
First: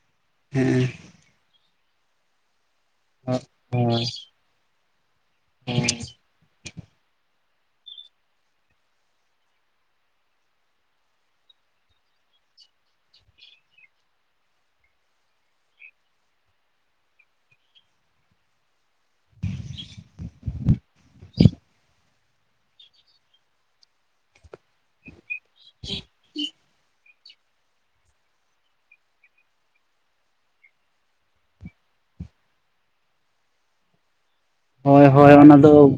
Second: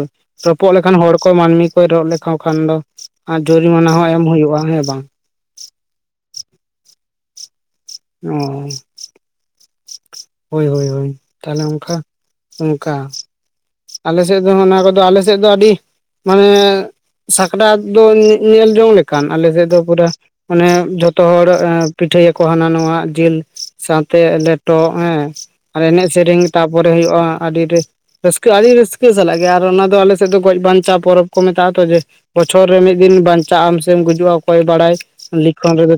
[SPEAKER 1] ᱨᱚᱯᱚᱜ
[SPEAKER 2] ᱦᱮᱸ
[SPEAKER 1] ᱞᱮᱠᱷᱟᱱ ᱦᱚᱲ ᱠᱚ ᱢᱟᱹᱱᱢᱤ ᱠᱚ ᱨᱚᱜ ᱞᱮᱠᱷᱷᱟ ᱠᱷᱟᱱ ᱫᱚ, ᱟᱨ ᱡᱩᱨᱤᱢᱟᱱᱟ ᱦᱚᱸ ᱮᱢ ᱦᱩᱭᱩᱜᱼᱟ ᱦᱮᱸ ᱵᱟᱝ,
[SPEAKER 2] ᱦᱮᱸ
[SPEAKER 1] ᱚ ᱦᱳᱭ ᱦᱳᱭ ᱦᱳᱭ ᱛᱟᱦᱞᱮ ᱚᱱᱠᱟ ᱚᱱᱠᱟ, ᱟᱞᱮᱥᱮᱫ ᱫᱚ ᱚᱱᱟ ᱠᱚᱫᱚ ᱟᱞᱮᱥᱮᱫ ᱫᱚ ᱟᱹᱰᱤ, ᱢᱟᱱᱮ ᱥᱟᱠᱨᱟᱛ ᱫᱚ ᱧᱮᱞ ᱡᱚᱝ ᱞᱮᱠᱟ, ᱠᱟᱱ ᱟᱞᱮᱥᱮᱫ ᱫᱚ ᱯᱩᱨᱟ ᱢᱟᱱᱮ ᱡᱷᱚᱛᱚ ᱦᱚᱲ ᱮᱸ ᱯᱤᱴᱷᱟᱹᱭᱟᱠᱚ ᱦᱟᱱᱟ ᱱᱚᱣᱟ ᱡᱮᱞ ᱥᱟᱶᱛᱮ ᱞᱮᱴᱚ ᱦᱮᱸ ᱟᱨ ᱮᱱᱮᱡ ᱥᱮᱨᱮᱧ ᱛᱟᱨᱯᱚᱨᱮ ᱦᱩᱭᱩᱜᱼᱟ ᱟᱹᱰᱤ ᱨᱟᱹᱥ ᱨᱟ. ᱥᱠᱟᱹ ᱟᱹᱰᱤ ᱨᱟᱹᱥᱠᱟᱹ ᱥᱟᱞᱟᱜ ᱜᱮ ᱚᱱᱟ ᱫᱚ ᱟᱞᱮ ᱥᱮᱫ ᱫᱚ ᱜᱚᱡ ᱵᱟᱧᱪᱟᱣ ᱯᱚᱨᱚᱵᱽ ᱠᱚ ᱢᱮᱛᱟᱜᱼᱟ ᱛᱚ ᱡᱮ ᱵᱚᱪᱷᱚᱨ ᱨᱮ ᱢᱤᱫ ᱫᱤᱱ ᱵᱟᱧᱪᱟᱜ ᱟᱢ ᱥᱮᱢ ᱜᱩᱡᱩᱜᱼᱟ ᱚᱠᱚᱭ ᱵᱟᱲᱟᱭ
[SPEAKER 2] ᱦᱳᱭ ᱦᱳᱭ ᱚᱱᱟ
[SPEAKER 1] ᱞᱤᱠᱷᱚᱱ
[SPEAKER 2] ᱫᱚ
[SPEAKER 1] ᱨᱮᱫᱚ